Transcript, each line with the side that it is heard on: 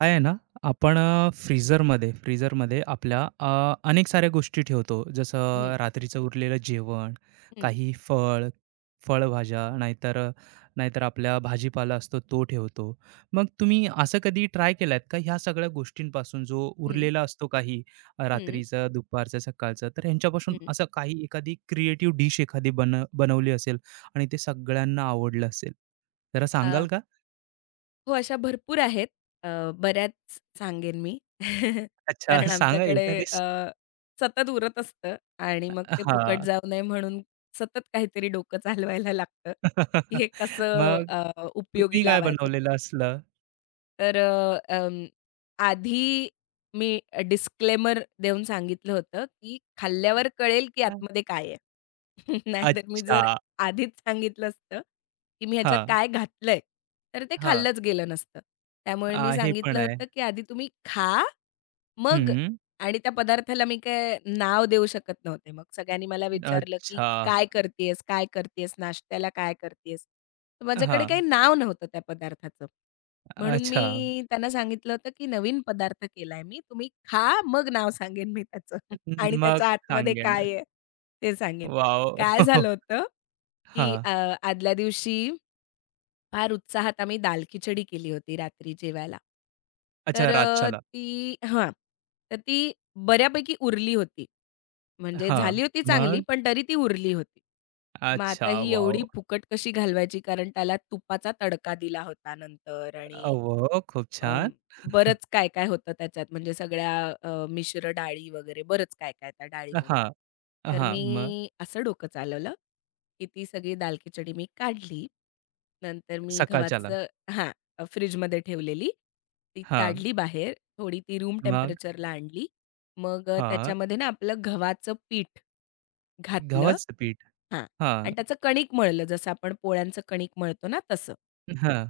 right: काय आहे ना, आपण फ्रीझरमध्ये फ्रीझरमध्ये आपल्या अनेक साऱ्या गोष्टी ठेवतो.
left: हं,
right: जसं रात्रीचं उरलेलं जेवण,
left: हं,
right: काही फळ, फळभाज्या, नाहीतर नाहीतर आपला भाजीपाला असतो तो ठेवतो. मग तुम्ही असं कधी ट्राय केलात का ह्या सगळ्या गोष्टींपासून जो
left: हं,
right: उरलेला असतो काही
left: हं,
right: रात्रीचं, दुपारचं, सकाळचं, तर ह्यांच्यापासून
left: हं.
right: असं काही एखादी क्रिएटिव्ह डिश एखादी बनवली असेल आणि ते सगळ्यांना आवडलं असेल? जरा सांगाल
left: अ,
right: का?
left: हो, अशा भरपूर आहेत. बऱ्याच सांगेन मी.
right: अच्छा,
left: कारण
right: सांगा
left: आमच्याकडे
right: एखादी
left: अ, सतत उरत असतं आणि मग ते फुकट
right: हां.
left: जाऊ नये म्हणून सतत काहीतरी डोकं चालवायला लागतं, की हे कसं
right: मग
left: उपयोगी
right: तुम्ही काय
left: लावायचं.
right: बनवलेलं असलं?
left: तर अ, अं, आधी मी डिस्क्लेमर देऊन सांगितलं होतं, की खाल्ल्यावर कळेल, की
right: अ
left: आतमध्ये काय आहे. नाहीतर मी जर
right: अच्छा.
left: आधीच सांगितलं असतं, की मी ह्याच्यात
right: हां,
left: काय घातलंय, तर ते
right: हां.
left: खाल्लंच गेलं नसतं. त्यामुळे
right: अ,
left: मी
right: हे पण
left: सांगितलं
right: आहे.
left: होतं, की आधी तुम्ही खा मग
right: हं.
left: आणि त्या पदार्थाला मी काय नाव देऊ शकत नव्हते. मग सगळ्यांनी मला विचारलं, की
right: अच्छा.
left: "काय करतेयस? काय करतेयस? नाश्त्याला काय करतेयस?" तर माझ्याकडे
right: हां.
left: काही नाव नव्हतं त्या पदार्थाचं. म्हणून
right: अच्छा.
left: मी त्यांना सांगितलं होतं, की "नवीन पदार्थ केलाय मी. तुम्ही खा, मग नाव सांगेन मी त्याचं आणि
right: मग
left: त्याच्या आतमध्ये
right: सांगेन.
left: काय आहे ते सांगेन." काय
right: वॉव!
left: झालं होतं,
right: हां.
left: की आदल्या दिवशी फार उत्साहात आम्ही दाल खिचडी केली होती रात्री जेवायला.
right: अच्छा
left: तर अ,
right: रातच्याला.
left: ती हां. तर ती बऱ्यापैकी उरली होती. म्हणजे
right: हां.
left: झाली होती चांगली,
right: मग?
left: पण तरी ती उरली होती. तर मग
right: अच्छा.
left: आता ही एवढी
right: वॉव!
left: फुकट कशी घालवायची कारण त्याला तुपाचा तडका दिला होता नंतर
right: अ,
left: आणि
right: वॉव! खूप
left: अं,
right: छान.
left: बरंच काय-काय होतं त्याच्यात म्हणजे सगळ्या मिश्र डाळी वगैरे बरंच काय-काय त्या डाळीमध्ये.
right: हां,
left: तर
right: हां. मग
left: मी असं डोकं चालवलं, की ती सगळी दाल खिचडी मी काढली. नंतर मी
right: सकाळच्याला.
left: गव्हाचं हां, फ्रिजमध्ये ठेवलेली. ती
right: हां.
left: काढली बाहेर, थोडी ती रूम
right: मग?
left: टेम्परेचरला आणली. मग
right: हां.
left: त्याच्यामध्ये ना आपलं गव्हाचं पीठ घातलं
right: गव्हाचं पीठ.
left: हां.
right: हां,
left: आणि त्याचं कणिक मळलं जसं आपण पोळ्यांचं कणिक मळतो ना तसं.
right: हां.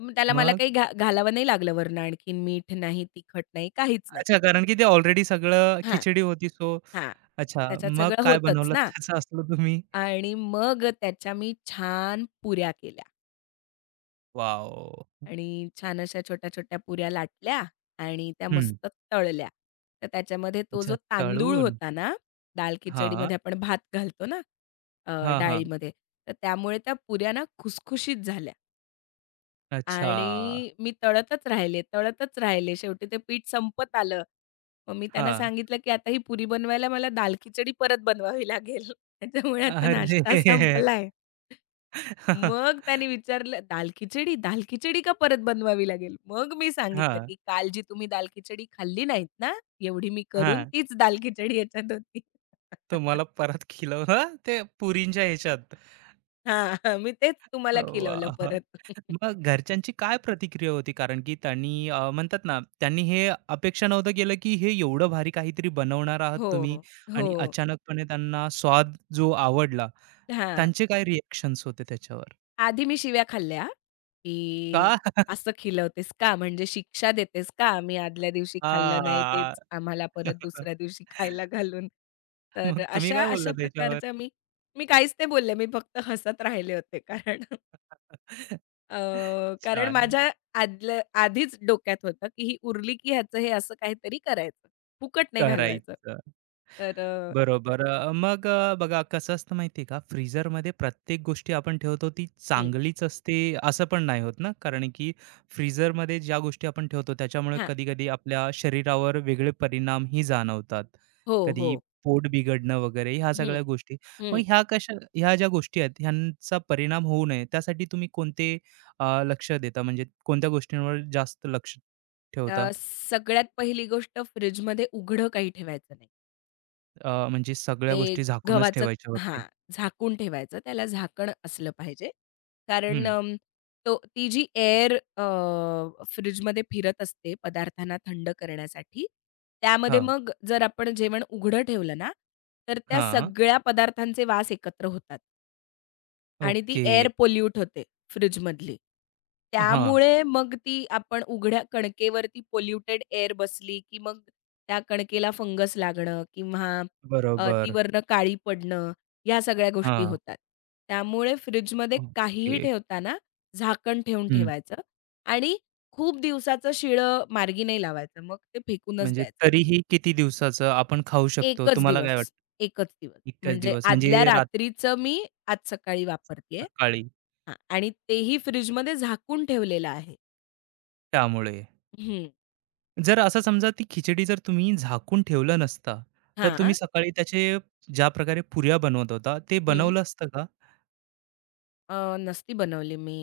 left: मग त्याला मला
right: मग?
left: काही घा घालावं नाही लागलं वरनं आणखीन मीठ नाही, तिखट नाही, काहीच नाही.
right: अच्छा, कारण की ते ऑलरेडी सगळं
left: हां,
right: खिचडी होती सो
left: हां.
right: अच्छा,
left: त्याच्यात
right: मग
left: सगळं
right: काय
left: होतंच
right: बनवलं
left: ना
right: त्याचं असलं तुम्ही?
left: आणि मग त्याच्या मी छान पुऱ्या केल्या
right: वॉव!
left: आणि छान अशा छोट्या-छोट्या पुऱ्या लाटल्या आणि त्या
right: हं.
left: मस्त तळल्या. तर त्याच्यामध्ये तो
right: अच्छा
left: जो तांदूळ
right: तळून.
left: होता ना, दाल
right: हां.
left: खिचडीमध्ये आपण भात घालतो ना,
right: हां, हां.
left: डाळीमध्ये, तर त्यामुळे त्या पुऱ्या ना खुसखुशीत झाल्या.
right: अच्छा.
left: आणि मी तळतच राहिले, तळतच राहिले. शेवटी ते पीठ संपत आलं. मग मी त्यांना
right: हां.
left: सांगितलं, की आता ही पुरी बनवायला मला दाल खिचडी परत बनवावी लागेल. त्याच्यामुळे आता नाश्ता
right: अरे!
left: संपलाय. मग त्याने विचारलं, "दाल खिचडी? दाल खिचडी का परत बनवावी लागेल?" मग मी सांगितलं,
right: हां.
left: की "काल जी तुम्ही दाल खिचडी खाल्ली नाहीत ना, एवढी मी करून
right: हां.
left: तीच दाल खिचडी ह्याच्यात होती."
right: तुम्हाला परत खिलवलं ते पुरींच्या ह्याच्यात.
left: हां, हां. मी तेच तुम्हाला खिलवलं
right: वाह!
left: परत.
right: मग घरच्यांची काय प्रतिक्रिया होती? कारण की त्यांनी म्हणतात ना, त्यांनी हे अपेक्षा नव्हतं केलं, की हे एवढं भारी काहीतरी बनवणार आहात
left: हो,
right: तुम्ही आणि
left: हो.
right: अचानकपणे त्यांना स्वाद जो आवडला,
left: हा
right: त्यांचे काय रिएक्शन्स होते त्याच्यावर?
left: आधी मी शिव्या खाल्ल्या, की
right: का?
left: "असं खिलवतेस का? म्हणजे शिक्षा देतेस का? आम्ही आदल्या दिवशी खाल्लं नाही
right: हां.
left: तेच आम्हाला परत दुसऱ्या दिवशी खायला घालून." तर
right: मग तुम्ही
left: अशा
right: काय बोलला
left: अशा
right: त्याच्यावर?
left: प्रकारच्या मी मी काहीच नाही बोलले. मी फक्त हसत राहिले होते. कारण अ, कारण
right: छान.
left: माझ्या आदल्या आधीच डोक्यात होतं, की ही उरली की ह्याचं हे असं काहीतरी करायचं. फुकट नाही घालवायचं.
right: करायचं.
left: तर अ,
right: बरोबर. मग बघा कसं असतं माहिती आहे का, फ्रीझरमध्ये प्रत्येक गोष्टी आपण ठेवतो ती
left: हं,
right: चांगलीच असते असं पण नाही होत ना, कारण की फ्रीझरमध्ये ज्या गोष्टी आपण ठेवतो त्याच्यामुळे
left: हां.
right: कधी-कधी आपल्या शरीरावर वेगळे परिणामही जाणवतात.
left: हो, हो.
right: कधी पोट बिघडणं वगैरे ह्या
left: हं,
right: सगळ्या गोष्टी. मग
left: हं.
right: ह्या कशा ज्या गोष्टी आहेत ह्यांचा परिणाम होऊ नये त्यासाठी तुम्ही कोणते लक्ष देता म्हणजे कोणत्या गोष्टींवर जास्त लक्ष ठेवता?
left: सगळ्यात पहिली गोष्ट फ्रिजमध्ये उघडं काही ठेवायचं नाही.
right: अ, म्हणजे सगळ्या
left: ते
right: गोष्टी झाकूनच
left: गव्हाचं
right: ठेवायच्या वरती?
left: हां, झाकून ठेवायचं. त्याला झाकण असलं पाहिजे. कारण
right: हं.
left: अ, तो ती जी एअर फ्रिजमध्ये फिरत असते पदार्थांना थंड करण्यासाठी, त्यामध्ये
right: हां.
left: मग जर आपण जेवण उघडं ठेवलं ना, तर त्या
right: हां.
left: सगळ्या पदार्थांचे वास एकत्र होतात. आणि ती
right: ओके.
left: एअर पोल्यूट होते फ्रिजमधली.
right: हां.
left: त्यामुळे मग ती आपण उघड्या कणकेवरती पोल्युटेड एअर बसली, की मग त्या कणकेला फंगस लागणं किंवा ती
right: बरोबर.
left: वरनं काळी पडणं, ह्या सगळ्या गोष्टी
right: हां.
left: होतात. त्यामुळे फ्रिजमध्ये काहीही
right: ओके.
left: ठेवताना झाकण ठेवून
right: हं.
left: ठेवायचं आणि खूप दिवसाचं शिळं मार्गी नाही लावायचं. मग ते फेकूनच
right: म्हणजे
left: द्यायचं.
right: तरीही किती दिवसाचं आपण खाऊ शकतो?
left: एकच
right: तुम्हाला काय वाटतं?
left: दिवस, एकच दिवस.
right: इतकाच
left: म्हणजे
right: दिवस म्हणजे
left: आदल्या
right: रात
left: रात्रीचं मी आज सकाळी वापरतेय.
right: सकाळी
left: हां आणि तेही फ्रिजमध्ये झाकून ठेवलेलं आहे.
right: त्यामुळे.
left: हं.
right: जर असं समजा ती खिचडी जर तुम्ही झाकून ठेवलं नसता, तर तुम्ही
left: हां.
right: सकाळी त्याचे ज्या प्रकारे पुऱ्या बनवत होता, ते
left: हं.
right: बनवलं असतं का?
left: नसती बनवली मी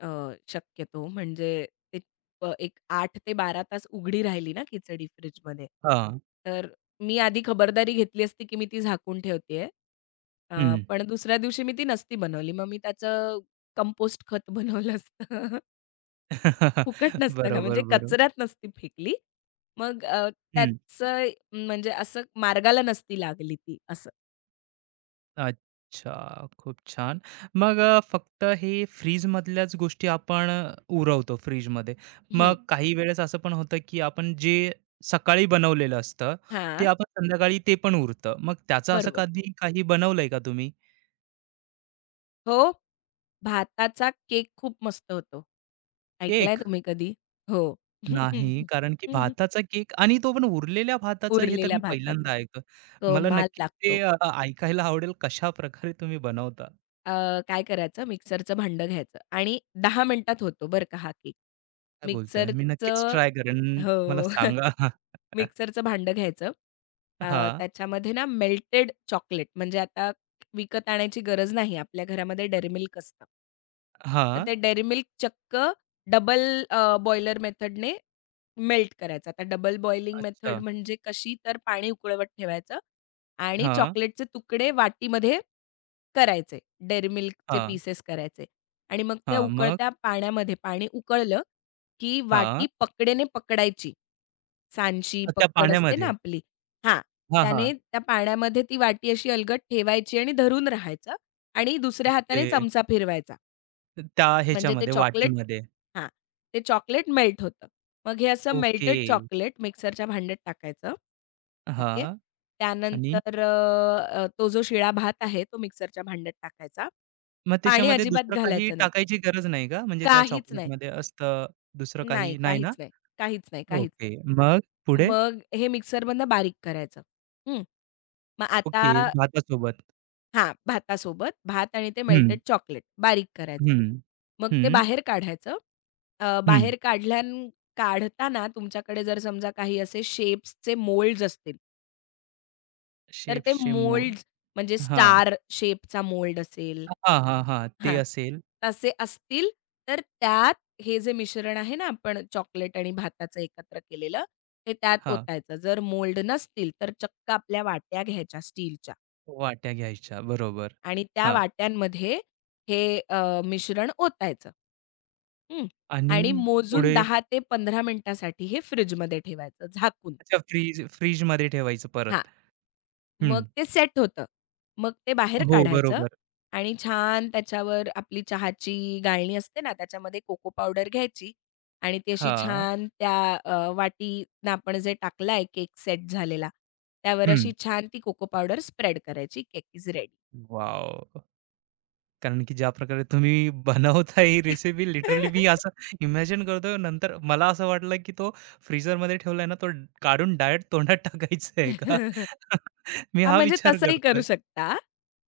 left: अ, शक्यतो म्हणजे ते एक 8 ते 12 तास उघडी राहिली ना खिचडी फ्रिजमध्ये.
right: हां.
left: तर मी आधी खबरदारी घेतली असती, की मी ती झाकून ठेवतेय. अ,
right: हं.
left: पण दुसऱ्या दिवशी मी ती नसती बनवली. मग मी त्याचं कंपोस्ट खत बनवलं असतं. फुकट नसतं का
right: बरोबर,
left: म्हणजे
right: बरोबर.
left: कचऱ्यात नसती फेकली. मग अ,
right: हं.
left: त्याचं म्हणजे असं मार्गाला नसती लागली ती असं.
right: अच्छा, खूप छान. मग फक्त हे फ्रीजमधल्याच गोष्टी आपण उरवतो फ्रीजमध्ये.
left: हं.
right: मग काही वेळेस असं पण होतं, की आपण जे सकाळी बनवलेलं असतं, ते
left: हां,
right: आपण संध्याकाळी ते पण उरतं. मग त्याचं असं
left: बरोबर.
right: कधी काही बनवलंय का तुम्ही?
left: हो, भाताचा केक खूप मस्त होतो. ऐकलाय
right: केक?
left: तुम्ही कधी? हो.
right: नाही, कारण की भाताचा केक आणि तो पण उरलेल्या भाताचा हे तर
left: उरलेल्या
right: मी
left: भाताचा.
right: पहिल्यांदा ऐकलं. मला
left: कमाल
right: नक्कीच ते
left: लागतो.
right: ऐकायला आवडेल कशाप्रकारे तुम्ही बनवता?
left: अ, काय करायचं मिक्सरचं भांडं घ्यायचं आणि 10 मिनिटात होतो बरं का हा केक.
right: काय बोलताय? मी नक्कीच
left: मिक्सरचं
right: ट्राय करेन. मला
left: हो.
right: सांगा.
left: मिक्सरचं भांडं घ्यायचं. अ,
right: हां.
left: त्याच्यामध्ये ना मेल्टेड चॉकलेट म्हणजे आता विकत आणायची गरज नाही. आपल्या घरामध्ये Dairy Milk असतं. तर
right: हां.
left: ते Dairy Milk चक्क डबल बॉयलर मेथडने मेल्ट करायचं. आता डबल बॉइलिंग मेथड
right: अच्छा.
left: म्हणजे कशी? तर पाणी उकळवत ठेवायचं आणि
right: हां,
left: चॉकलेटचे तुकडे वाटीमध्ये करायचे. Dairy Milkचे
right: हां,
left: पीसेस करायचे आणि मग त्या
right: हां. मग?
left: उकळत्या पाण्यामध्ये पाणी उकळलं की
right: हां.
left: वाटी पकडेने पकडायची. सांडशी
right: त्या
left: पक्कड असते ना
right: पाण्यामध्ये.
left: आपली, हां,
right: हां, हां.
left: त्याने त्या पाण्यामध्ये ती वाटी अशी अलगद ठेवायची आणि धरून राहायचं आणि दुसऱ्या हाताने
right: ते
left: चमचा फिरवायचा.
right: त्या
left: म्हणजे ते
right: ह्याच्यामध्ये
left: चॉकलेट
right: वाटीमध्ये.
left: हां, ते चॉकलेट मेल्ट होतं. मग हे असं
right: ओके.
left: मेल्टेड चॉकलेट मिक्सरच्या भांड्यात टाकायचं. ओके.
right: हां. आणि
left: त्यानंतर तो जो शिळा भात आहे तो मिक्सरच्या भांड्यात टाकायचा.
right: मग
left: पाणी
right: त्याच्यामध्ये
left: अजिबात
right: दुसरं काही
left: घालायचं नाही.
right: टाकायची गरज नाही का? म्हणजे त्या
left: काहीच नाही.
right: चॉकलेटमध्ये असतं दुसरं
left: नाही,
right: काही नाही ना?
left: काहीच नाही, काहीच नाही, काहीच
right: ओके.
left: नाही.
right: मग पुढे?
left: मग हे मिक्सरमधनं बारीक करायचं. हं. मग आता
right: ओके. भातासोबत.
left: हां, भातासोबत भात आणि ते
right: हं,
left: मेल्टेड चॉकलेट बारीक करायचं.
right: हं,
left: मग ते
right: हं,
left: बाहेर काढायचं. अ,
right: हं.
left: बाहेर काढल्यान काढताना तुमच्याकडे जर समजा काही असे शेप्सचे मोल्ड्स असतील, तर ते
right: शेप्सचे मोल्ड.
left: मोल्ड्स म्हणजे
right: हां.
left: स्टार शेपचा मोल्ड असेल
right: हां, हां, हां. ते
left: हां,
right: असेल.
left: तसे असतील तर त्यात हे जे मिश्रण आहे ना आपण चॉकलेट आणि भाताचं एकत्र केलेलं, ते त्यात
right: हां.
left: ओतायचं. जर मोल्ड नसतील तर चक्क आपल्या वाट्या घ्यायच्या स्टीलच्या
right: वाट्या घ्यायच्या. बरोबर.
left: आणि त्या
right: हां.
left: वाट्यांमध्ये हे मिश्रण ओतायचं. हं.
right: आणि
left: आणि मोजून
right: पुढे?
left: 10 ते 15 मिनिटासाठी हे फ्रिजमध्ये ठेवायचं झाकून.
right: अच्छा फ्रिजमध्ये ठेवायचं
left: हां.
right: परत. हं.
left: मग ते सेट होतं. मग ते बाहेर
right: हो,
left: काढायचं
right: बरोबर.
left: आणि छान त्याच्यावर आपली चहाची गाळणी असते ना, त्याच्यामध्ये कोको पावडर घ्यायची आणि ती अशी
right: हां.
left: छान त्या वाटीनं आपण जे टाकला आहे केक सेट झालेला, त्यावर
right: हं.
left: अशी छान ती कोको पावडर स्प्रेड करायची. Cake is ready.
right: वॉव! कारण की ज्या प्रकारे तुम्ही बनवता ही रेसिपी लिटरली मी असं इमॅजिन करतोय नंतर मला असं वाटलं की तो फ्रीझरमध्ये ठेवलाय ना, तो काढून डायरेक्ट तोंडात टाकायचं आहे का? मी
left: हां,
right: हा
left: म्हणजे
right: विचार
left: तसंही करू
right: करतोय.
left: शकता.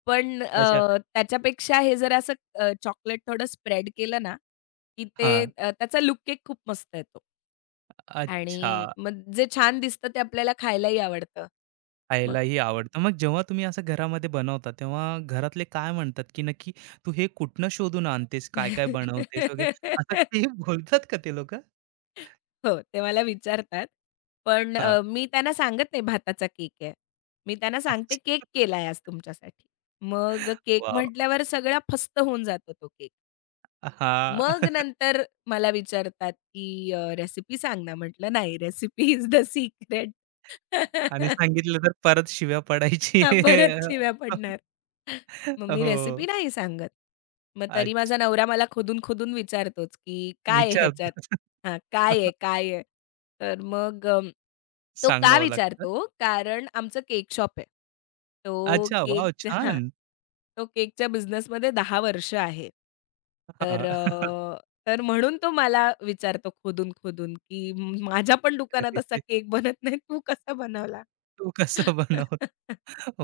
left: पण
right: अच्छा.
left: अ, त्याच्यापेक्षा हे जर असं चॉकलेट थोडं स्प्रेड केलं ना, की ते
right: हां.
left: त्याचा लूक केक खूप मस्त येतो.
right: अच्छा.
left: आणि मग जे छान दिसतं ते आपल्याला खायलाही आवडतं. मग
right: खायलाही आवडतं. मग जेव्हा तुम्ही असं घरामध्ये बनवता, तेव्हा घरातले काय म्हणतात, की नक्की तू हे कुठनं शोधून आणतेस, काय-काय बनवतेस वगैरे? असं ते बोलतात का ते लोकं?
left: हो, ते मला विचारतात. पण
right: हां.
left: अ, मी त्यांना सांगत नाही भाताचा केक आहे. मी त्यांना सांगते केक
right: अच्छा.
left: केलाय आज तुमच्यासाठी. मग केक
right: वॉव!
left: म्हटल्यावर सगळा फस्त होऊन जातो तो केक. मग
right: हां.
left: नंतर मला विचारतात, की रेसिपी सांग ना." म्हटलं, "नाही, रेसिपी इज द सीक्रेट."
right: आणि सांगितलं तर परत शिव्या पडायची.
left: हां, परत शिव्या पडणार. मग मी रेसिपी
right: हो.
left: नाही सांगत. मग तरी माझा
right: अच्छा.
left: नवरा मला खोदून-खोदून विचारतोच, की "काय आहे
right: विचार
left: ह्याच्यात? हां, काय आहे, काय आहे?" तर मग तो का
right: सांगावं लागतं.
left: विचारतो? कारण आमचं केक शॉप आहे. तो
right: अच्छा, वॉव!
left: केकच्या हां,
right: छान.
left: तो केकच्या बिझनेसमध्ये 10 वर्ष आहे. तर
right: हां.
left: अ, तर म्हणून तो मला विचारतो खोदून-खोदून, की "माझ्या पण दुकानात असा केक बनत नाही, तू कसा बनवला?"
right: तू कसं बनव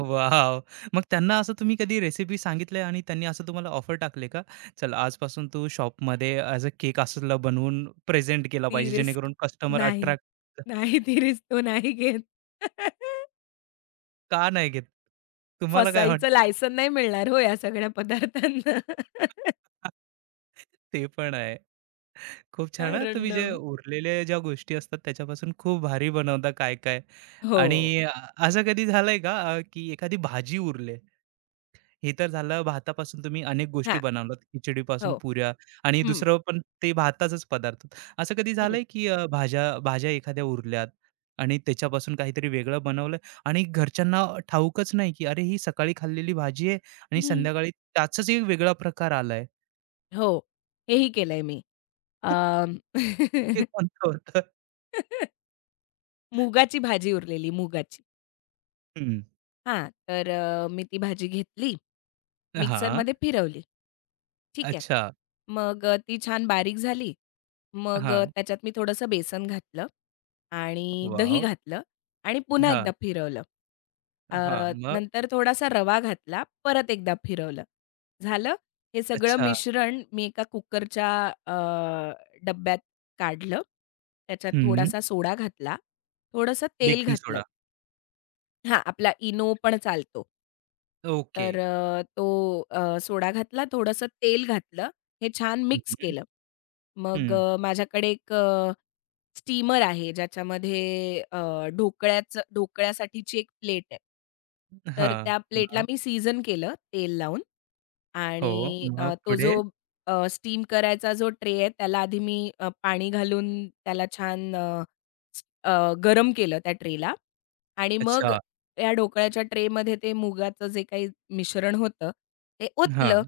right: वाव, मग त्यांना असं तुम्ही कधी रेसिपी सांगितली आणि त्यांनी असं तुम्हाला ऑफर टाकले का? "चल आजपासून तू शॉपमध्ये ॲज अ केक असला बनवून प्रेझेंट केला
left: ती
right: पाहिजे
left: रिस्क
right: जेणेकरून कस्टमर
left: नाही.
right: अट्रॅक्ट"
left: नाही ती रिस्क तो नाही घेत.
right: का नाही घेत? तुम्हाला काय
left: फसायचं
right: वाटतं?
left: लायसन नाही मिळणार हो या सगळ्या पदार्थांना.
right: ते पण आहे. खूप छान हां.
left: कारण
right: तुम्ही जे
left: अम,
right: उरलेल्या ज्या गोष्टी असतात त्याच्यापासून खूप भारी बनवता काय-काय.
left: हो.
right: आणि असं कधी झालंय का की एखादी भाजी उरली हे तर झालं भातापासून तुम्ही अनेक गोष्टी
left: हां.
right: बनवल्यात, खिचडीपासून
left: हो.
right: पुऱ्या आणि
left: हं,
right: दुसरं पण ते भाताचाच पदार्थ. असं कधी
left: हं,
right: झालंय की भाज्या भाज्या एखाद्या उरल्यात आणि त्याच्यापासून काहीतरी वेगळं बनवलं आणि घरच्यांना ठाऊकच नाही की अरे, ही सकाळी खाल्लेली भाजी आहे आणि
left: हं.
right: संध्याकाळी त्याचाच एक वेगळा प्रकार आलाय.
left: हो. हेही केलंय मी. अं,
right: ते कोणतं होतं?
left: मुगाची भाजी उरलेली मुगाची.
right: हं.
left: हा मी ती भाजी घेतली,
right: हां.
left: मिक्सरमध्ये फिरवली. ठीक आहे.
right: अच्छा.
left: मग ती छान बारीक झाली. मग
right: हां.
left: त्याच्यात मी थोडंसं बेसन घातलं आणि दही
right: वॉव!
left: घातलं आणि पुन्हा
right: हां.
left: एकदा फिरवलं. अ,
right: हां. मग?
left: नंतर थोडासा रवा घातला, परत एकदा फिरवलं. झालं. हे सगळं
right: अच्छा.
left: मिश्रण मी एका कुकरच्या अ, डब्यात काढलं. त्याच्यात
right: हं.
left: थोडासा सोडा घातला, थोडंसं तेल
right: बेकिंग
left: घातलं.
right: सोडा.
left: हां, आपला इनो पण चालतो.
right: ओके.
left: तर तो सोडा घातला, थोडंसं तेल घातलं, हे छान
right: हं,
left: मिक्स
right: हं.
left: केलं. मग
right: हं.
left: अ, माझ्याकडे एक स्टीमर आहे ज्याच्यामध्ये अ, ढोकळ्यासाठीची एक प्लेट आहे. तर त्या प्लेटला मी सीझन केलं तेल लावून
right: हो,
left: आणि
right: मग
left: अ, तो
right: पुढे?
left: जो स्टीम करायचा जो ट्रे आहे त्याला आधी मी पाणी घालून त्याला छान स- अ, गरम केलं त्या ट्रेला आणि मग
right: अच्छा.
left: त्या ढोकळ्याच्या ट्रेमध्ये ते मुगाचं जे काही मिश्रण होतं, ते ओतलं
right: हां.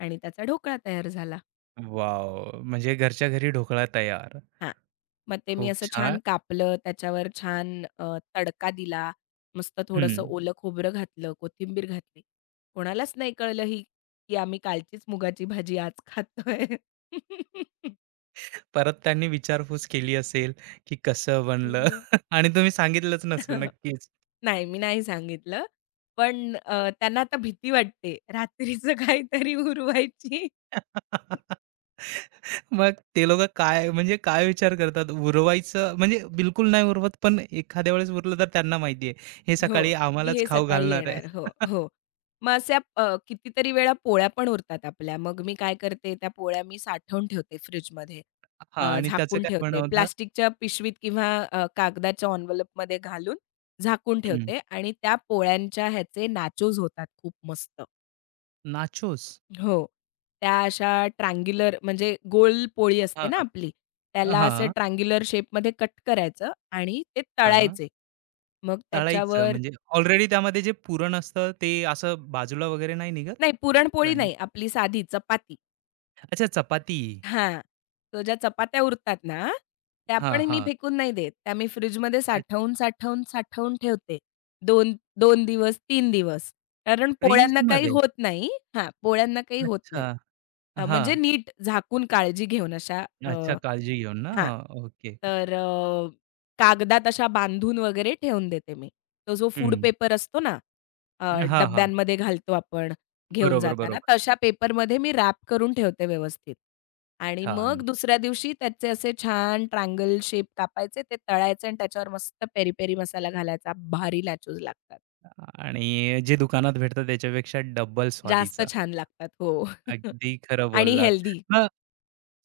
left: आणि त्याचा ढोकळा तयार झाला.
right: वॉव! म्हणजे घरच्या घरी ढोकळा तयार.
left: हां. मग ते मी
right: खूप
left: असं
right: छान.
left: छान कापलं, त्याच्यावर छान तडका दिला, मस्त थोडंसं
right: हं.
left: ओलं खोबरं घातलं, कोथिंबीर घातली. कोणालाच नाही कळलं की आम्ही कालचीच मुगाची भाजी आज खातोय.
right: परत त्यांनी विचारपूस केली असेल, की कसं बनलं? आणि तुम्ही सांगितलंच नसेल नक्कीच.
left: नाही, मी नाही सांगितलं. पण त्यांना आता भीती वाटते रात्रीचं काहीतरी उरवायची.
right: मग ते लोकं काय म्हणजे काय विचार करतात? उरवायचं म्हणजे बिलकुल नाही उरवत, पण एखाद्या वेळेस उरलं तर त्यांना माहिती हे
left: हो,
right: सकाळी
left: की
right: आम्हालाच
left: हे
right: खाऊ
left: सकाळी
right: घालणार आहे.
left: येणार. हो, हो. मग अशा कितीतरी वेळा पोळ्या पण उरतात आपल्या. मग मी काय करते, त्या पोळ्या मी साठवून ठेवते फ्रिजमध्ये.
right: हां आणि त्याचं
left: झाकून
right: काय
left: ठेवते.
right: बनवलं?
left: प्लास्टिकच्या पिशवीत किंवा कागदाच्या एन्व्हलपमध्ये घालून झाकून
right: हं.
left: ठेवते आणि त्या पोळ्यांच्या ह्याचे नाचोस होतात खूप मस्त.
right: नाचोस?
left: हो. त्या अशा ट्रायंग्युलर म्हणजे गोल पोळी
right: हां,
left: असते ना
right: हां.
left: आपली, त्याला असं
right: हां,
left: ट्रायंग्युलर शेपमध्ये कट करायचं आणि ते तळायचे. मग
right: तळायचं
left: त्याच्यावर
right: म्हणजे ऑलरेडी त्यामध्ये जे पुरण असतं ते असं बाजूला वगैरे नाही निघत?
left: नाही, पुरणपोळी नाही,
right: ग्राइंडर
left: आपली साधी चपाती.
right: अच्छा चपाती.
left: हां. तो ज्या चपात्या उरतात ना, त्या
right: हां,
left: पण मी
right: हां.
left: फेकून नाही देत. त्या मी फ्रिजमध्ये
right: अ,
left: साठवून, साठवून, साठवून ठेवते. 2 2 दिवस, 3 दिवस. कारण पोळ्यांना काही
right: फ्रीजमध्ये.
left: होत नाही हां, पोळ्यांना काही होत
right: अच्छा.
left: नाही. म्हणजे
right: हां.
left: नीट झाकून काळजी घेऊन अशा
right: अच्छा काळजी घेऊन ना.
left: हां.
right: हां, ओके.
left: तर अ, कागदात अशा बांधून वगैरे ठेवून देते मी. तो जो फूड
right: हं.
left: पेपर असतो ना, अ,
right: हां, हां.
left: डब्यांमध्ये घालतो आपण घेऊन
right: बरोबर,
left: जाताना,
right: बरोबर.
left: तशा पेपरमध्ये मी रॅप करून ठेवते व्यवस्थित. आणि मग
right: छान.
left: दुसऱ्या दिवशी त्याचे असे छान ट्रायंगल शेप कापायचे, ते तळायचे आणि त्याच्यावर मस्त पेरी-पेरी मसाला घालायचा. भारी लॅचोज लागतात.
right: आणि जे दुकानात भेटतं त्याच्यापेक्षा डब्बल
left: जास्त
right: स्वादीचं.
left: छान लागतात. हो.
right: अगदी खरं
left: आणि
right: बोललात.
left: हेल्दी.
right: मग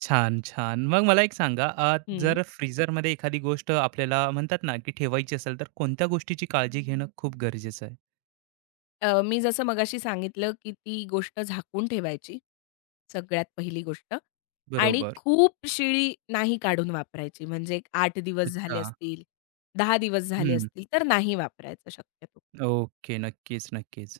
right: छान, छान. मग मला एक सांगा
left: हं.
right: जर फ्रीझरमध्ये एखादी गोष्ट आपल्याला म्हणतात ना, की ठेवायची असेल तर कोणत्या गोष्टीची काळजी घेणं खूप गरजेचं आहे?
left: मी जसं मगाशी सांगितलं, की ती गोष्ट झाकून ठेवायची, सगळ्यात पहिली गोष्ट आणि
right: बरोबर.
left: खूप शिळी नाही काढून वापरायची. म्हणजे एक 8 दिवस झाले
right: अच्छा.
left: असतील, 10 दिवस झाले
right: हं.
left: असतील, तर नाही वापरायचं शक्यतो.
right: ओके. नक्कीच, नक्कीच.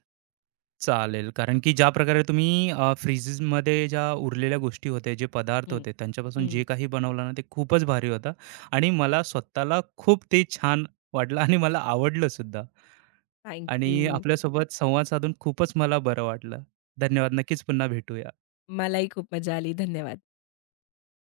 right: चालेल. कारण की ज्या प्रकारे तुम्ही फ्रिजेसमध्ये ज्या उरलेल्या गोष्टी होत्या, जे पदार्थ
left: हं,
right: होते, त्यांच्यापासून
left: हं.
right: जे काही बनवलं ना, ते खूपच भारी होतं आणि मला स्वतःला खूप ते छान वाटलं आणि मला आवडलं सुद्धा
left: थँक
right: आणि
left: यू.
right: आपल्यासोबत संवाद साधून खूपच मला बरं वाटलं. धन्यवाद. नक्कीच पुन्हा भेटूया.
left: मलाही खूप मजा आली. धन्यवाद.